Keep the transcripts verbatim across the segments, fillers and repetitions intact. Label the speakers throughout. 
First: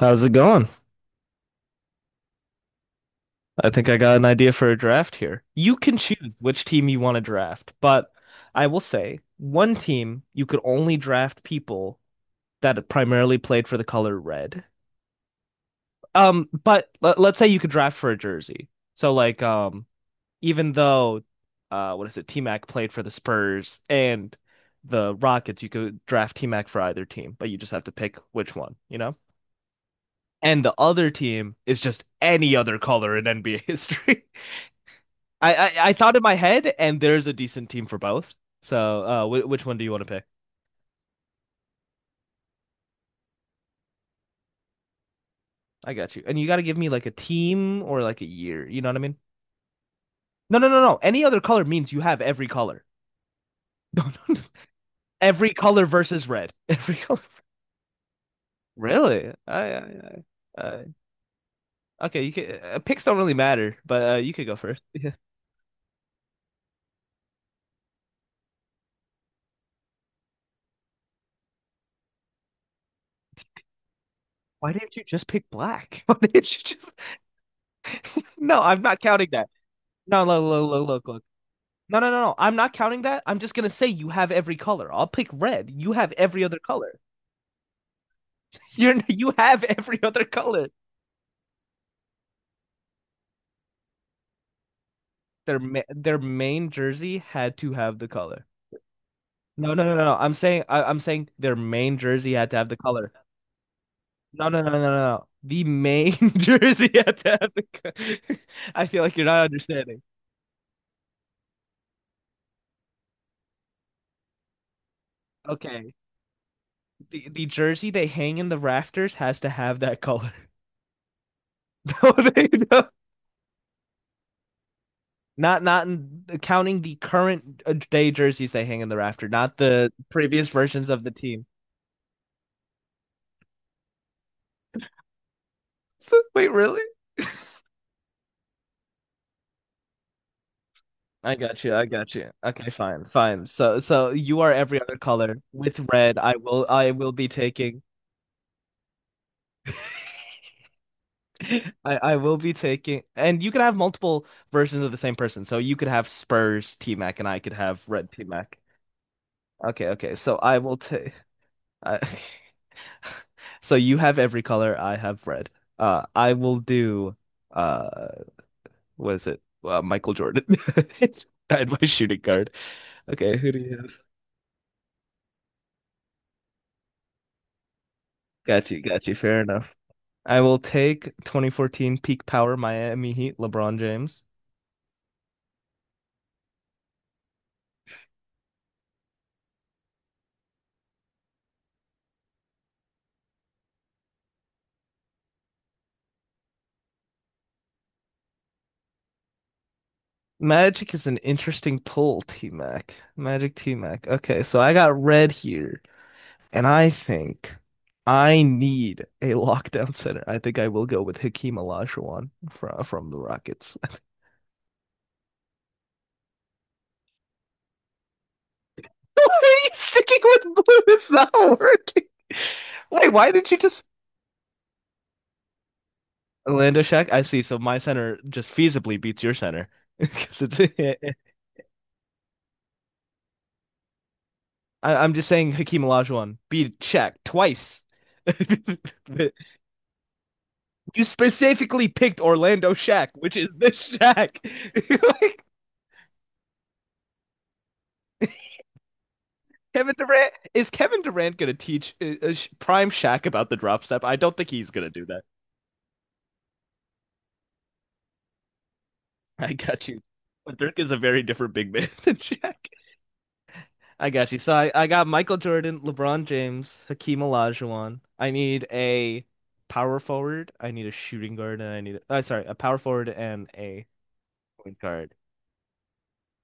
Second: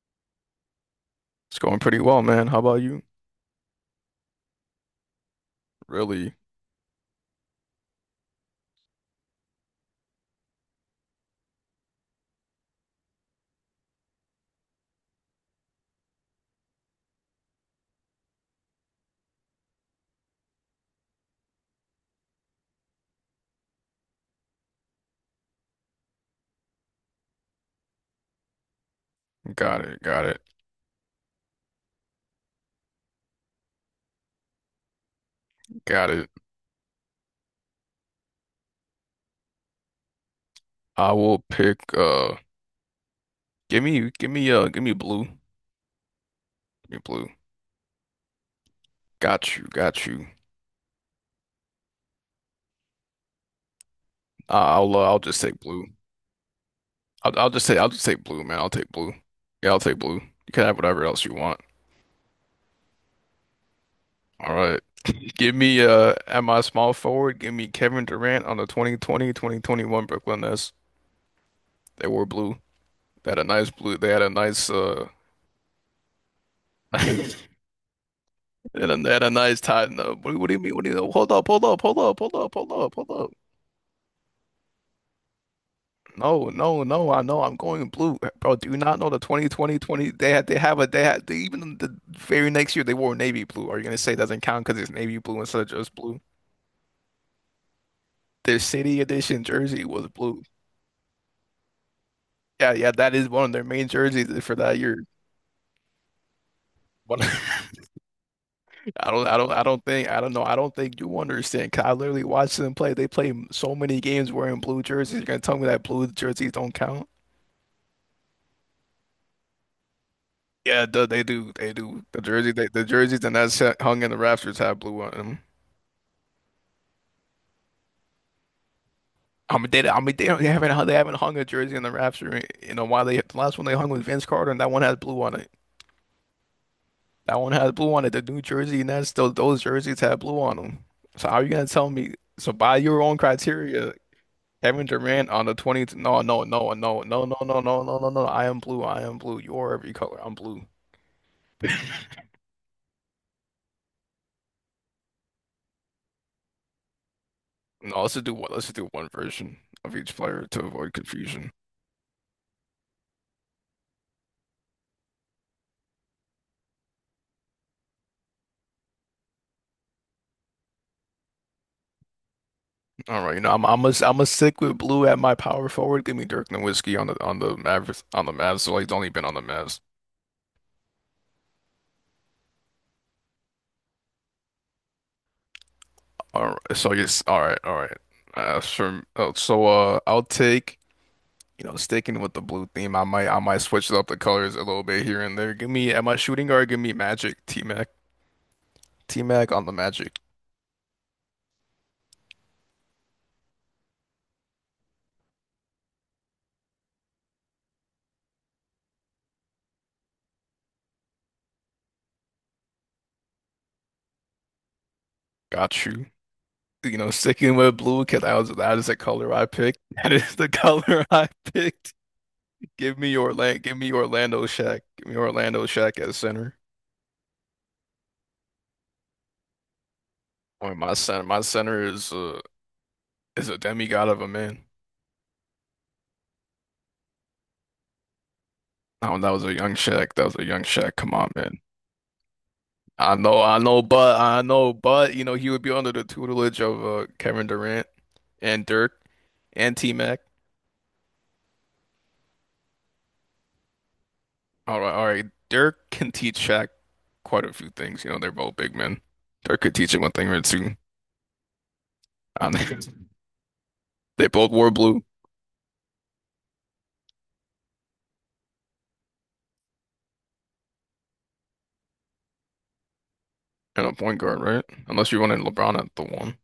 Speaker 1: How's it going?
Speaker 2: It's going pretty well, man. How about you?
Speaker 1: I think I got an idea for a draft here. You can choose
Speaker 2: Really?
Speaker 1: which team you want to draft, but I will say one team you could only draft people that primarily played for the color red. Um, but let, let's say you could draft for a jersey. So like um even though uh what is it, T-Mac played for the Spurs and the Rockets, you could draft T-Mac for either team, but you just have to pick which one, you know?
Speaker 2: Got it. Got it.
Speaker 1: And the other team is just any other color in N B A history. I, I I
Speaker 2: Got
Speaker 1: thought in
Speaker 2: it.
Speaker 1: my head, and there's a decent team for both. So, uh, wh- which one do you want to pick?
Speaker 2: I will pick uh give me give me uh give me blue. Give
Speaker 1: I got you. And you got to give me
Speaker 2: me
Speaker 1: like a
Speaker 2: blue.
Speaker 1: team or like a year. You know what I mean?
Speaker 2: Got you. Got you.
Speaker 1: No, no, no, no. Any other color means you have every color. No, no, no.
Speaker 2: Uh, I'll uh, I'll just
Speaker 1: Every
Speaker 2: take
Speaker 1: color
Speaker 2: blue.
Speaker 1: versus red. Every color.
Speaker 2: I'll I'll just say I'll just take blue, man. I'll take blue.
Speaker 1: Really? I,
Speaker 2: Yeah, I'll take blue.
Speaker 1: I,
Speaker 2: You
Speaker 1: I,
Speaker 2: can have
Speaker 1: uh,
Speaker 2: whatever else you want.
Speaker 1: okay. You can, uh, picks don't really matter, but uh, you could
Speaker 2: All
Speaker 1: go
Speaker 2: right.
Speaker 1: first. Yeah.
Speaker 2: Give me uh at my small forward, give me Kevin Durant on the twenty twenty-twenty twenty-one Brooklyn Nets. They wore blue. They had a nice blue. They had a nice
Speaker 1: Why didn't you
Speaker 2: uh
Speaker 1: just pick black? Why didn't you just? No, I'm not
Speaker 2: And, a, at
Speaker 1: counting
Speaker 2: a
Speaker 1: that.
Speaker 2: nice time. No,
Speaker 1: No,
Speaker 2: what,
Speaker 1: look,
Speaker 2: what do you
Speaker 1: look,
Speaker 2: mean? What
Speaker 1: look,
Speaker 2: do
Speaker 1: look,
Speaker 2: you
Speaker 1: look.
Speaker 2: Hold up, hold up,
Speaker 1: No,
Speaker 2: hold
Speaker 1: no,
Speaker 2: up,
Speaker 1: no, no.
Speaker 2: hold up,
Speaker 1: I'm not
Speaker 2: hold up,
Speaker 1: counting
Speaker 2: hold
Speaker 1: that.
Speaker 2: up.
Speaker 1: I'm just gonna say you have every color. I'll pick red. You have every
Speaker 2: No,
Speaker 1: other
Speaker 2: no,
Speaker 1: color.
Speaker 2: no. I know I'm going blue, bro. Do you
Speaker 1: You're
Speaker 2: not know the
Speaker 1: you have
Speaker 2: twenty twenty,
Speaker 1: every
Speaker 2: twenty, twenty?
Speaker 1: other
Speaker 2: They had, they
Speaker 1: color.
Speaker 2: have a, they had, they, Even the very next year they wore navy blue. Are you gonna say it doesn't count because it's navy blue
Speaker 1: Their
Speaker 2: instead of
Speaker 1: ma
Speaker 2: just
Speaker 1: their
Speaker 2: blue?
Speaker 1: main jersey had to have the color.
Speaker 2: Their city edition
Speaker 1: No, no,
Speaker 2: jersey
Speaker 1: no, no,
Speaker 2: was
Speaker 1: no. I'm
Speaker 2: blue.
Speaker 1: saying I, I'm saying their main jersey had to have
Speaker 2: Yeah,
Speaker 1: the
Speaker 2: yeah,
Speaker 1: color.
Speaker 2: that is one of their main jerseys
Speaker 1: No,
Speaker 2: for
Speaker 1: no, no, no,
Speaker 2: that
Speaker 1: no,
Speaker 2: year.
Speaker 1: no. The main jersey had
Speaker 2: One-
Speaker 1: to have the co- I feel
Speaker 2: I
Speaker 1: like you're
Speaker 2: don't, I
Speaker 1: not
Speaker 2: don't, I don't
Speaker 1: understanding.
Speaker 2: think, I don't know, I don't think you understand. 'Cause I literally watched them play. They play so many games wearing blue jerseys. You're gonna tell me that
Speaker 1: Okay.
Speaker 2: blue jerseys don't count?
Speaker 1: The the jersey they hang in the rafters has to have that color.
Speaker 2: Yeah, duh, they do. They do.
Speaker 1: No,
Speaker 2: The
Speaker 1: they
Speaker 2: jersey, they, the
Speaker 1: don't.
Speaker 2: jerseys, and that's hung in the rafters have blue on them.
Speaker 1: Not not counting the current uh, day jerseys they hang in the rafter, not
Speaker 2: I mean, they,
Speaker 1: the
Speaker 2: I mean, they don't, they
Speaker 1: previous
Speaker 2: haven't, hung-
Speaker 1: versions
Speaker 2: they
Speaker 1: of the
Speaker 2: haven't hung a
Speaker 1: team.
Speaker 2: jersey in the rafter. in- You know why they? The last one they hung was Vince Carter, and that one has blue on it.
Speaker 1: Wait, really?
Speaker 2: That one has blue on it. The new jersey, and that's still those jerseys have blue on them. So
Speaker 1: I
Speaker 2: how are you
Speaker 1: got
Speaker 2: gonna
Speaker 1: you. I
Speaker 2: tell
Speaker 1: got
Speaker 2: me?
Speaker 1: you.
Speaker 2: So
Speaker 1: Okay,
Speaker 2: by your
Speaker 1: fine,
Speaker 2: own
Speaker 1: fine. So
Speaker 2: criteria,
Speaker 1: so you are every
Speaker 2: Kevin
Speaker 1: other
Speaker 2: Durant
Speaker 1: color
Speaker 2: on the
Speaker 1: with
Speaker 2: twentieth?
Speaker 1: red.
Speaker 2: No,
Speaker 1: I
Speaker 2: no,
Speaker 1: will
Speaker 2: no,
Speaker 1: I
Speaker 2: no,
Speaker 1: will
Speaker 2: no,
Speaker 1: be
Speaker 2: no, no,
Speaker 1: taking
Speaker 2: no, no, no, no. I am blue. I am blue. You're every color. I'm blue.
Speaker 1: I I will be taking and you can have multiple versions of the same person. So you could have Spurs T-Mac and I could have
Speaker 2: No,
Speaker 1: red
Speaker 2: let's just do one.
Speaker 1: T-Mac.
Speaker 2: Let's just do one version
Speaker 1: Okay,
Speaker 2: of
Speaker 1: okay.
Speaker 2: each
Speaker 1: So
Speaker 2: player
Speaker 1: I
Speaker 2: to
Speaker 1: will
Speaker 2: avoid
Speaker 1: take
Speaker 2: confusion.
Speaker 1: I So you have every color, I have red. Uh I will do uh what is it? Uh, Michael Jordan. I had my shooting guard.
Speaker 2: All right,
Speaker 1: Okay,
Speaker 2: you
Speaker 1: who
Speaker 2: know,
Speaker 1: do
Speaker 2: I'm
Speaker 1: you
Speaker 2: I'm
Speaker 1: have?
Speaker 2: a, I'm a stick with blue at my power forward. Give me Dirk Nowitzki on the on the Mavericks on the Mavs.
Speaker 1: Got
Speaker 2: So
Speaker 1: you,
Speaker 2: he's
Speaker 1: got
Speaker 2: only
Speaker 1: you.
Speaker 2: been on
Speaker 1: Fair
Speaker 2: the
Speaker 1: enough.
Speaker 2: Mavs.
Speaker 1: I will take twenty fourteen peak power Miami Heat LeBron James.
Speaker 2: All right, so yes, all right, all right. Uh, sure. Oh, so uh, I'll take, you know sticking with the blue theme. I might I might switch up the colors a little bit here and there. Give me at my shooting guard. Give me Magic T-Mac T-Mac on the Magic.
Speaker 1: Magic is an interesting pull, T Mac. Magic T Mac. Okay, so I got red here, and I think I need a lockdown center. I think I will go with Hakeem Olajuwon from from the Rockets.
Speaker 2: Got you. You know, sticking with blue because that was that is the color
Speaker 1: Why
Speaker 2: I
Speaker 1: are you
Speaker 2: picked. That
Speaker 1: sticking
Speaker 2: is
Speaker 1: with
Speaker 2: the
Speaker 1: blue?
Speaker 2: color
Speaker 1: It's
Speaker 2: I
Speaker 1: not
Speaker 2: picked.
Speaker 1: working.
Speaker 2: Give
Speaker 1: Wait,
Speaker 2: me
Speaker 1: why did you
Speaker 2: Orlando. Give
Speaker 1: just?
Speaker 2: me Orlando Shack. Give me Orlando Shack at center.
Speaker 1: Lando Shack, I see. So my center just feasibly beats your center. 'Cause it's
Speaker 2: Boy, my center, my center is a is a demigod of a man.
Speaker 1: I, I'm just saying Hakeem Olajuwon beat Shaq twice.
Speaker 2: Oh, that was a young Shaq. That was a young Shaq.
Speaker 1: You
Speaker 2: Come on, man.
Speaker 1: specifically picked Orlando Shack,
Speaker 2: I
Speaker 1: which
Speaker 2: know,
Speaker 1: is
Speaker 2: I
Speaker 1: this
Speaker 2: know, but
Speaker 1: Shack.
Speaker 2: I know, but you know,
Speaker 1: Like,
Speaker 2: he would be under the tutelage of uh, Kevin Durant and Dirk and
Speaker 1: Kevin
Speaker 2: T-Mac.
Speaker 1: Durant is Kevin Durant gonna teach uh, uh, Sh- Prime Shaq about the drop step? I don't think he's
Speaker 2: All
Speaker 1: gonna
Speaker 2: right,
Speaker 1: do
Speaker 2: all
Speaker 1: that.
Speaker 2: right. Dirk can teach Shaq quite a few things. You know, they're both big men.
Speaker 1: I
Speaker 2: Dirk could
Speaker 1: got
Speaker 2: teach
Speaker 1: you.
Speaker 2: him one thing or
Speaker 1: But
Speaker 2: two.
Speaker 1: Dirk is a very different big man than
Speaker 2: I
Speaker 1: Shaq.
Speaker 2: don't
Speaker 1: I
Speaker 2: They
Speaker 1: got you. So
Speaker 2: both
Speaker 1: I,
Speaker 2: wore
Speaker 1: I
Speaker 2: blue
Speaker 1: got Michael Jordan, LeBron James, Hakeem Olajuwon. I need a power forward. I need a shooting guard, and I need a, uh, sorry, a power forward and
Speaker 2: and
Speaker 1: a
Speaker 2: a point guard, right?
Speaker 1: point
Speaker 2: Unless
Speaker 1: guard.
Speaker 2: you wanted LeBron at the one.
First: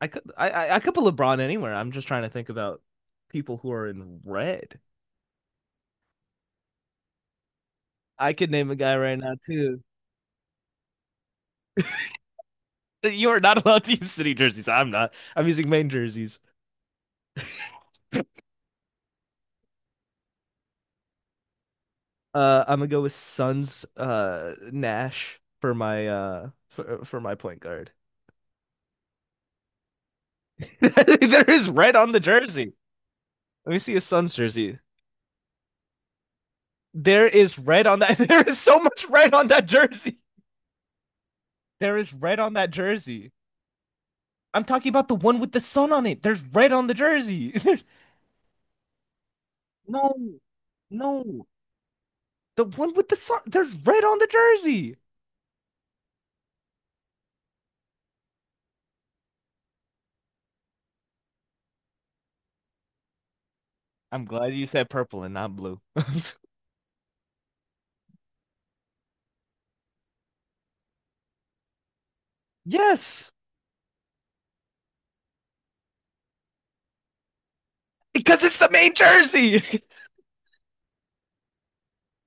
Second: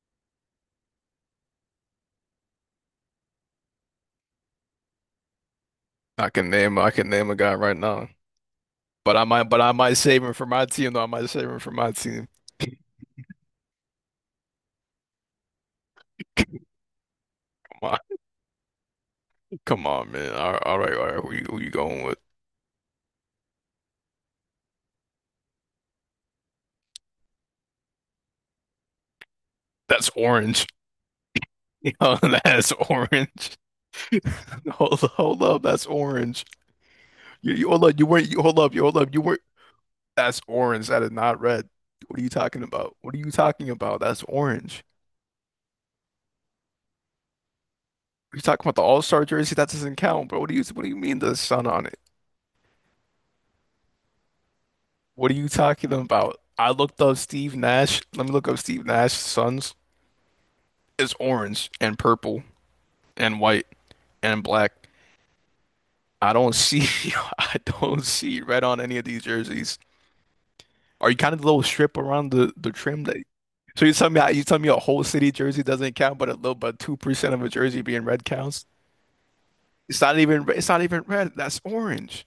Speaker 1: I could I, I I could put LeBron anywhere. I'm just trying to think about people who are in red.
Speaker 2: I can name, I can name a guy right now.
Speaker 1: I could name a guy
Speaker 2: But
Speaker 1: right
Speaker 2: I
Speaker 1: now
Speaker 2: might, but I
Speaker 1: too.
Speaker 2: might save him for my team, though. I might save him for my team.
Speaker 1: You are not allowed to use city jerseys. I'm not. I'm using main jerseys.
Speaker 2: Come on, come on, man. All right, all right, all right. Who you, who you going with?
Speaker 1: Uh, I'm gonna go with Suns uh Nash for my uh for for my point guard.
Speaker 2: That's orange.
Speaker 1: There is red on
Speaker 2: Yo,
Speaker 1: the jersey.
Speaker 2: that's orange.
Speaker 1: Let me see his son's jersey.
Speaker 2: Hold up, hold up. That's orange.
Speaker 1: There
Speaker 2: You,
Speaker 1: is
Speaker 2: you hold
Speaker 1: red
Speaker 2: up.
Speaker 1: on
Speaker 2: You
Speaker 1: that.
Speaker 2: weren't. You
Speaker 1: There is
Speaker 2: hold up.
Speaker 1: so
Speaker 2: You hold
Speaker 1: much
Speaker 2: up. You
Speaker 1: red
Speaker 2: weren't.
Speaker 1: on that jersey.
Speaker 2: That's orange. That is not red.
Speaker 1: There is
Speaker 2: What are you
Speaker 1: red on
Speaker 2: talking
Speaker 1: that
Speaker 2: about? What are you
Speaker 1: jersey.
Speaker 2: talking about? That's
Speaker 1: I'm
Speaker 2: orange.
Speaker 1: talking about the one with the sun on it. There's red on the jersey. There's
Speaker 2: You talking about the All-Star jersey? That doesn't
Speaker 1: no,
Speaker 2: count, bro. What do you What do you mean the
Speaker 1: no.
Speaker 2: sun on it?
Speaker 1: The one with the sun. There's red on the jersey.
Speaker 2: What are you talking about? I looked up Steve Nash. Let me look up Steve Nash's sons. It's orange and purple, and white
Speaker 1: I'm
Speaker 2: and
Speaker 1: glad you said
Speaker 2: black.
Speaker 1: purple and not blue.
Speaker 2: I don't see I don't see red on any of these jerseys. Are you kind of the little strip around the the trim that?
Speaker 1: Yes,
Speaker 2: So you tell me you tell me a whole city jersey doesn't count, but a little but two percent of a jersey being red
Speaker 1: because it's
Speaker 2: counts.
Speaker 1: the main jersey.
Speaker 2: It's not even it's not even red. That's orange.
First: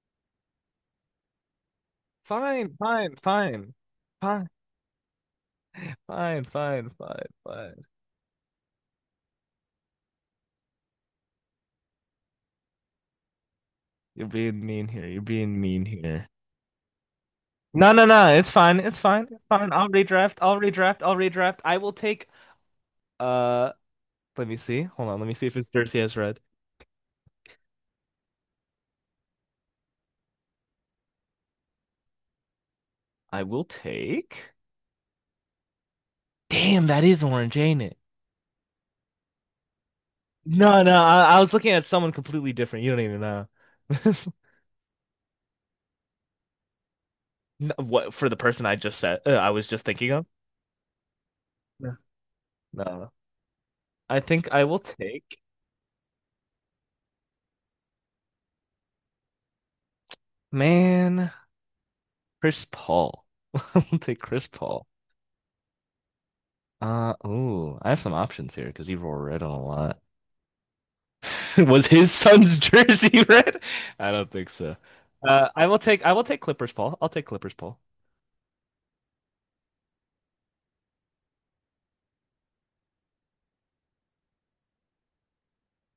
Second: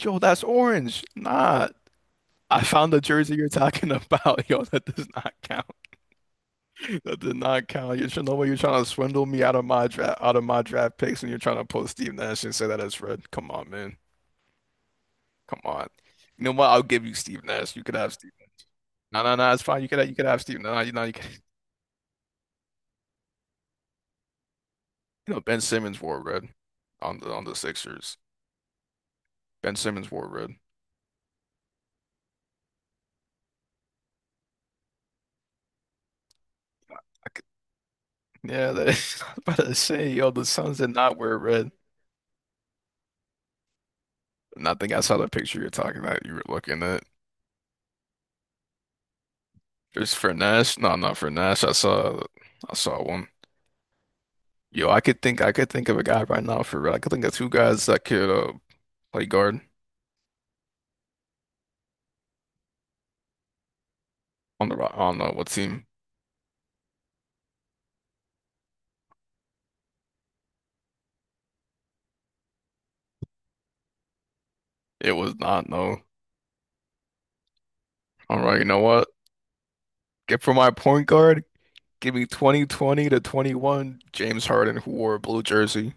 Speaker 2: Yo, that's orange. Nah. I
Speaker 1: Fine,
Speaker 2: found the
Speaker 1: fine,
Speaker 2: jersey you're
Speaker 1: fine,
Speaker 2: talking
Speaker 1: fine,
Speaker 2: about. Yo, that does not count.
Speaker 1: fine, fine,
Speaker 2: That
Speaker 1: fine,
Speaker 2: does not
Speaker 1: fine.
Speaker 2: count. You should know what you're trying to swindle me out of my draft out of my draft picks and you're trying to pull Steve Nash and say that it's red. Come on, man.
Speaker 1: You're being mean here. You're being
Speaker 2: Come
Speaker 1: mean
Speaker 2: on.
Speaker 1: here.
Speaker 2: You know what? I'll give you Steve Nash. You
Speaker 1: No,
Speaker 2: could
Speaker 1: no,
Speaker 2: have
Speaker 1: no.
Speaker 2: Steve.
Speaker 1: It's fine. It's
Speaker 2: No,
Speaker 1: fine.
Speaker 2: no,
Speaker 1: It's
Speaker 2: no. It's
Speaker 1: fine.
Speaker 2: fine.
Speaker 1: I'll
Speaker 2: You could have, you could
Speaker 1: redraft.
Speaker 2: have
Speaker 1: I'll
Speaker 2: Steve. No, no, you
Speaker 1: redraft.
Speaker 2: know you
Speaker 1: I'll
Speaker 2: can.
Speaker 1: redraft. I will take uh let me see. Hold on. Let me
Speaker 2: You know
Speaker 1: see if
Speaker 2: Ben
Speaker 1: it's dirty
Speaker 2: Simmons
Speaker 1: as
Speaker 2: wore
Speaker 1: red.
Speaker 2: red on the on the Sixers. Ben Simmons wore red.
Speaker 1: I will take damn, that is
Speaker 2: I could,
Speaker 1: orange, ain't it?
Speaker 2: yeah, that is, I was about to say, yo, the Suns
Speaker 1: No,
Speaker 2: did
Speaker 1: no.
Speaker 2: not
Speaker 1: I,
Speaker 2: wear
Speaker 1: I was
Speaker 2: red.
Speaker 1: looking at someone completely different. You don't even know.
Speaker 2: And I think I saw the picture you're talking about. You were looking at
Speaker 1: No, what for the person I just said uh, I was just thinking
Speaker 2: just
Speaker 1: of?
Speaker 2: for Nash. No, not for Nash. I
Speaker 1: No.
Speaker 2: saw I saw
Speaker 1: No.
Speaker 2: one.
Speaker 1: I think I will
Speaker 2: Yo, I could
Speaker 1: take
Speaker 2: think I could think of a guy right now for red. I could think of two guys that could uh, play guard
Speaker 1: man Chris Paul. I will take Chris
Speaker 2: on the
Speaker 1: Paul.
Speaker 2: Ro- on uh, what team?
Speaker 1: Uh, ooh, I have some options here because he wore red on a lot. Was his son's jersey red? I don't think so.
Speaker 2: It was
Speaker 1: Uh, I
Speaker 2: not
Speaker 1: will
Speaker 2: no.
Speaker 1: take I will take Clippers, Paul. I'll take Clippers, Paul.
Speaker 2: All right, you know what? Get for my point guard, give me twenty twenty to twenty-one James Harden who wore a blue jersey.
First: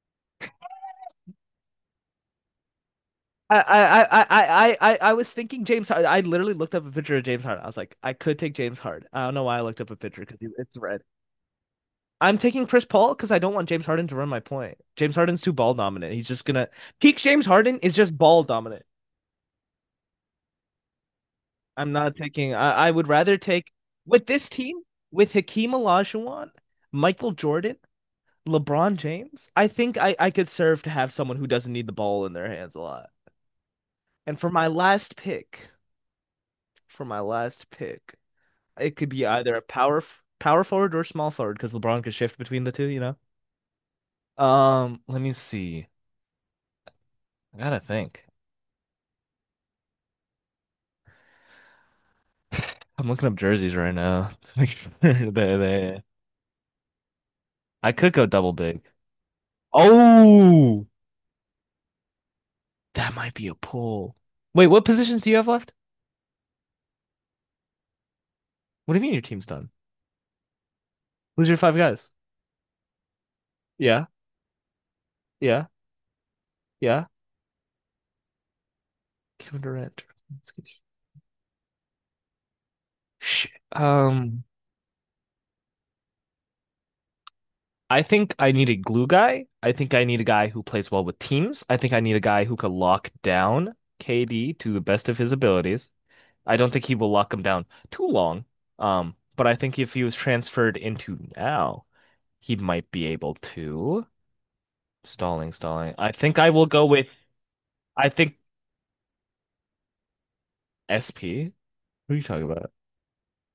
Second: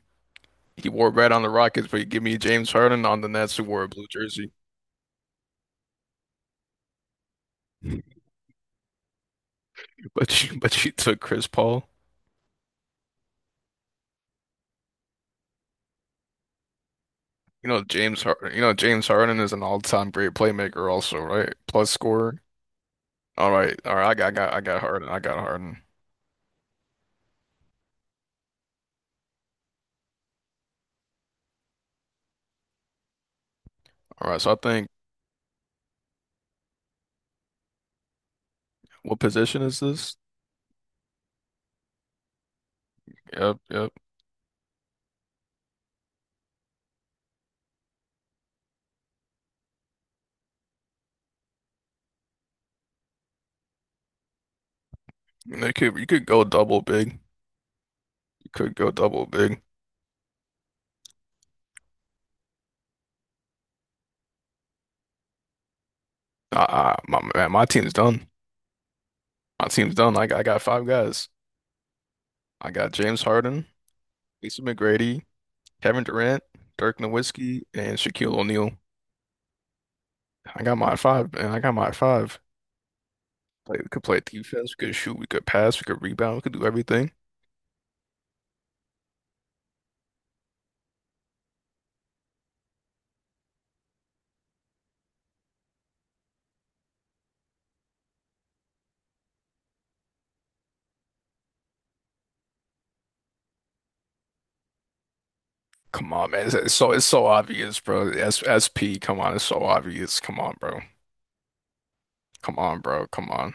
Speaker 2: He wore red on the Rockets, but you give me James Harden on the Nets
Speaker 1: I
Speaker 2: who wore a
Speaker 1: I
Speaker 2: blue
Speaker 1: I I
Speaker 2: jersey.
Speaker 1: I I I was thinking James Harden. I literally looked up a picture of James Harden. I was like, I could take James Harden. I don't know why I looked up a picture because
Speaker 2: But you
Speaker 1: it's
Speaker 2: but you
Speaker 1: red.
Speaker 2: took Chris Paul.
Speaker 1: I'm taking Chris Paul because I don't want James Harden to run my point. James Harden's too ball dominant. He's just gonna peak. James
Speaker 2: You
Speaker 1: Harden
Speaker 2: know
Speaker 1: is just
Speaker 2: James
Speaker 1: ball
Speaker 2: Harden, you know
Speaker 1: dominant.
Speaker 2: James Harden is an all-time great playmaker also, right? Plus
Speaker 1: I'm not
Speaker 2: scorer.
Speaker 1: taking. I, I would rather
Speaker 2: All
Speaker 1: take
Speaker 2: right. All right, I
Speaker 1: with
Speaker 2: got I
Speaker 1: this
Speaker 2: got I
Speaker 1: team
Speaker 2: got Harden. I
Speaker 1: with
Speaker 2: got
Speaker 1: Hakeem
Speaker 2: Harden.
Speaker 1: Olajuwon, Michael Jordan, LeBron James? I think I, I could serve to have someone who doesn't need the ball in their hands a lot.
Speaker 2: All
Speaker 1: And
Speaker 2: right.
Speaker 1: for
Speaker 2: So I
Speaker 1: my
Speaker 2: think
Speaker 1: last pick, For my last pick, it could
Speaker 2: what
Speaker 1: be either
Speaker 2: position
Speaker 1: a
Speaker 2: is
Speaker 1: power
Speaker 2: this?
Speaker 1: f- power forward or small forward because LeBron could shift between the two, you know?
Speaker 2: Yep, yep.
Speaker 1: Um, let me see. I gotta think. I'm looking up jerseys right now to make sure they
Speaker 2: You know, you could
Speaker 1: they.
Speaker 2: you could go double big.
Speaker 1: I could go
Speaker 2: You
Speaker 1: double
Speaker 2: could
Speaker 1: big.
Speaker 2: go double big.
Speaker 1: Oh, that might be a pull. Wait, what positions do you have left?
Speaker 2: Uh, uh, my man, my team's done.
Speaker 1: What do you mean your team's
Speaker 2: My
Speaker 1: done?
Speaker 2: team's done. I got, I got five guys.
Speaker 1: Who's your five guys?
Speaker 2: I got James Harden,
Speaker 1: Yeah,
Speaker 2: Lisa McGrady,
Speaker 1: yeah,
Speaker 2: Kevin Durant, Dirk
Speaker 1: yeah.
Speaker 2: Nowitzki, and Shaquille O'Neal.
Speaker 1: Kevin Durant. Let's
Speaker 2: I
Speaker 1: get
Speaker 2: got my five, man. I got my five.
Speaker 1: Sh-
Speaker 2: Play, we could play
Speaker 1: Um,
Speaker 2: defense. We could shoot. We could pass. We could rebound. We could do everything.
Speaker 1: I think I need a glue guy. I think I need a guy who plays well with teams. I think I need a guy who could lock down K D to the best of his abilities. I don't think he will lock him down too long. Um, but I think if he was transferred into now, he might be able to. Stalling, stalling. I
Speaker 2: Come on,
Speaker 1: think
Speaker 2: man.
Speaker 1: I
Speaker 2: It's,
Speaker 1: will
Speaker 2: it's
Speaker 1: go
Speaker 2: so it's
Speaker 1: with.
Speaker 2: so obvious,
Speaker 1: I
Speaker 2: bro.
Speaker 1: think
Speaker 2: S SP. Come on, it's so obvious. Come on, bro.
Speaker 1: S P. Who are you talking
Speaker 2: Come
Speaker 1: about?
Speaker 2: on, bro. Come on.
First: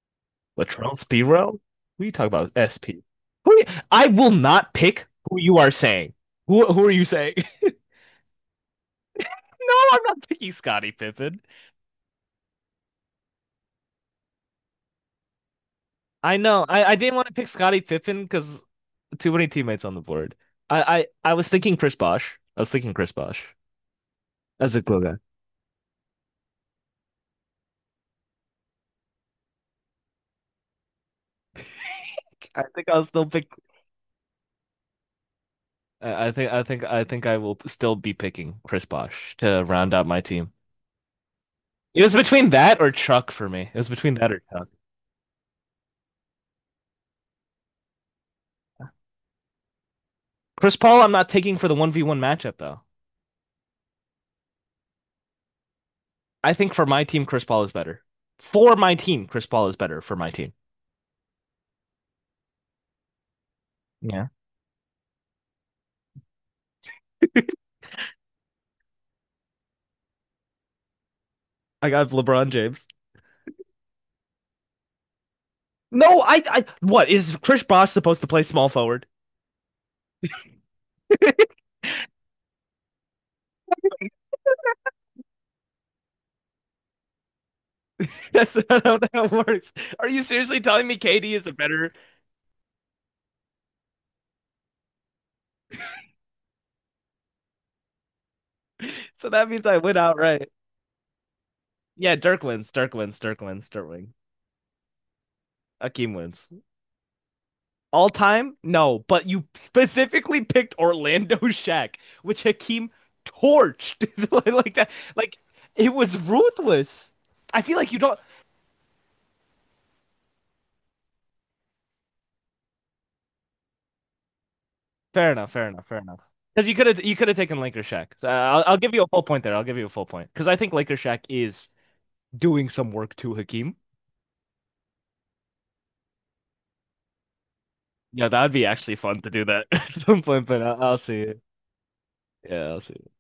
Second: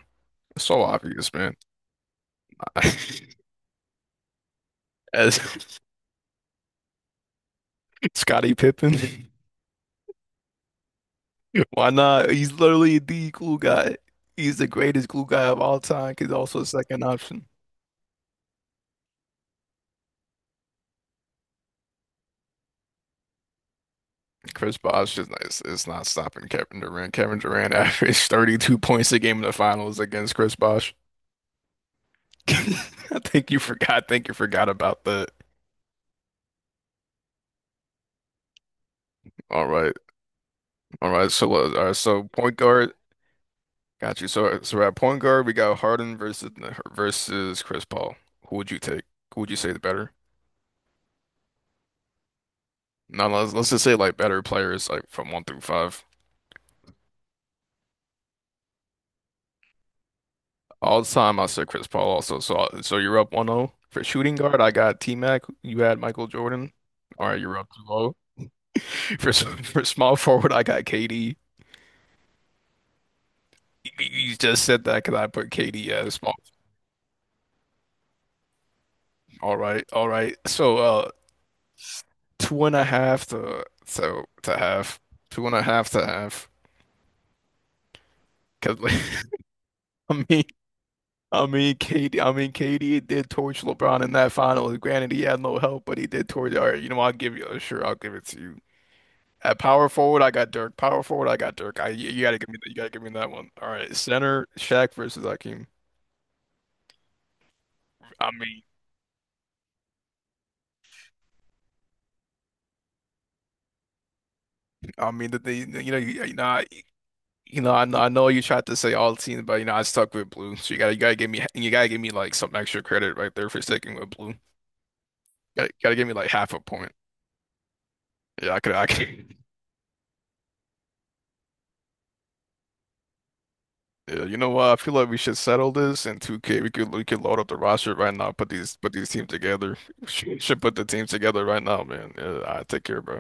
Speaker 2: It's so
Speaker 1: Latrell
Speaker 2: obvious, man.
Speaker 1: Sprewell? Who are you talking about? S P. Who are you- I will not pick
Speaker 2: As
Speaker 1: who you are saying. Who who are you saying?
Speaker 2: Scottie Pippen.
Speaker 1: No, I'm not picking Scottie Pippen.
Speaker 2: Why not? He's literally the glue guy. He's the greatest glue guy of all time. He's
Speaker 1: I
Speaker 2: also
Speaker 1: know.
Speaker 2: a
Speaker 1: I, I
Speaker 2: second
Speaker 1: didn't want to
Speaker 2: option.
Speaker 1: pick Scottie Pippen because too many teammates on the board. I, I, I was thinking Chris Bosh. I was thinking Chris Bosh as
Speaker 2: Chris
Speaker 1: a glue guy.
Speaker 2: Bosh is not, it's not stopping Kevin Durant. Kevin Durant averaged thirty-two points a game in the finals against Chris Bosh.
Speaker 1: I think I'll
Speaker 2: I
Speaker 1: still pick.
Speaker 2: think you forgot. I think you forgot about that.
Speaker 1: I I think I think I think I will still be picking Chris Bosh to
Speaker 2: All
Speaker 1: round
Speaker 2: right.
Speaker 1: out my team.
Speaker 2: All right. So, uh, all right,
Speaker 1: It was
Speaker 2: so
Speaker 1: between
Speaker 2: point
Speaker 1: that or
Speaker 2: guard.
Speaker 1: Chuck for me. It was between
Speaker 2: Got you.
Speaker 1: that or
Speaker 2: So,
Speaker 1: Chuck.
Speaker 2: so at point guard, we got Harden versus versus Chris Paul. Who would you take? Who would you say is better?
Speaker 1: Chris Paul, I'm not taking for the one v one matchup though.
Speaker 2: No, let's let's just say like better players, like from one through five.
Speaker 1: I think for my team, Chris Paul is better. For my team, Chris Paul is better for my team.
Speaker 2: All the time I said Chris Paul also. So so, you're up one zero for
Speaker 1: Yeah,
Speaker 2: shooting guard. I got T-Mac. You had Michael Jordan. All right, you're up two zero. For s- for small forward, I got K D.
Speaker 1: I got LeBron James.
Speaker 2: You you just said that because I put K D as
Speaker 1: No,
Speaker 2: small.
Speaker 1: I, I, what is Chris Bosh supposed to play small forward?
Speaker 2: All right, all right. So, uh, two and a half to so to half, two and a half to half.
Speaker 1: That's
Speaker 2: Because
Speaker 1: not
Speaker 2: like,
Speaker 1: how that works. Are you
Speaker 2: I
Speaker 1: seriously telling me K D
Speaker 2: mean,
Speaker 1: is a
Speaker 2: I
Speaker 1: better?
Speaker 2: mean KD, I mean K D did torch LeBron in that final. Granted, he had no help, but he did torch. All right, you know, I'll give you. Sure, I'll give it to you.
Speaker 1: So that
Speaker 2: At
Speaker 1: means I
Speaker 2: power
Speaker 1: win
Speaker 2: forward, I
Speaker 1: outright.
Speaker 2: got Dirk. Power forward, I got Dirk. I you,
Speaker 1: Yeah,
Speaker 2: you gotta
Speaker 1: Dirk
Speaker 2: give me
Speaker 1: wins.
Speaker 2: you gotta
Speaker 1: Dirk
Speaker 2: give me
Speaker 1: wins.
Speaker 2: that
Speaker 1: Dirk
Speaker 2: one. All
Speaker 1: wins. Dirk
Speaker 2: right,
Speaker 1: wins.
Speaker 2: center Shaq versus Hakeem.
Speaker 1: Akeem wins. All
Speaker 2: I
Speaker 1: time?
Speaker 2: mean,
Speaker 1: No, but you specifically picked Orlando Shack, which Hakeem torched like that.
Speaker 2: I mean
Speaker 1: Like
Speaker 2: that they you
Speaker 1: it
Speaker 2: know
Speaker 1: was
Speaker 2: you, you know I,
Speaker 1: ruthless. I
Speaker 2: you know
Speaker 1: feel
Speaker 2: I,
Speaker 1: like you
Speaker 2: know I
Speaker 1: don't
Speaker 2: know you tried to say all teams, but you know I stuck with blue. So you gotta you gotta give me you gotta give me like some extra credit right there for sticking with blue.
Speaker 1: fair enough. Fair
Speaker 2: Gotta,
Speaker 1: enough.
Speaker 2: gotta
Speaker 1: Fair
Speaker 2: give me
Speaker 1: enough.
Speaker 2: like half a
Speaker 1: Because you could
Speaker 2: point.
Speaker 1: have you could have taken Link or Shaq. So, uh,
Speaker 2: Yeah, I
Speaker 1: I'll
Speaker 2: could
Speaker 1: I'll
Speaker 2: I
Speaker 1: give you a full
Speaker 2: could.
Speaker 1: point there. I'll give you a full point because I think Link or Shaq is doing some work to Hakeem.
Speaker 2: Yeah, you know what? I feel like we should settle this in two K. We could we could load up the roster right
Speaker 1: Yeah,
Speaker 2: now. Put
Speaker 1: that'd be
Speaker 2: these put
Speaker 1: actually
Speaker 2: these
Speaker 1: fun
Speaker 2: teams
Speaker 1: to do that
Speaker 2: together.
Speaker 1: at some point,
Speaker 2: Should,
Speaker 1: but
Speaker 2: put
Speaker 1: I'll,
Speaker 2: the
Speaker 1: I'll
Speaker 2: teams
Speaker 1: see it.
Speaker 2: together right now, man. Yeah, I
Speaker 1: Yeah, I'll
Speaker 2: take care,
Speaker 1: see.
Speaker 2: bro.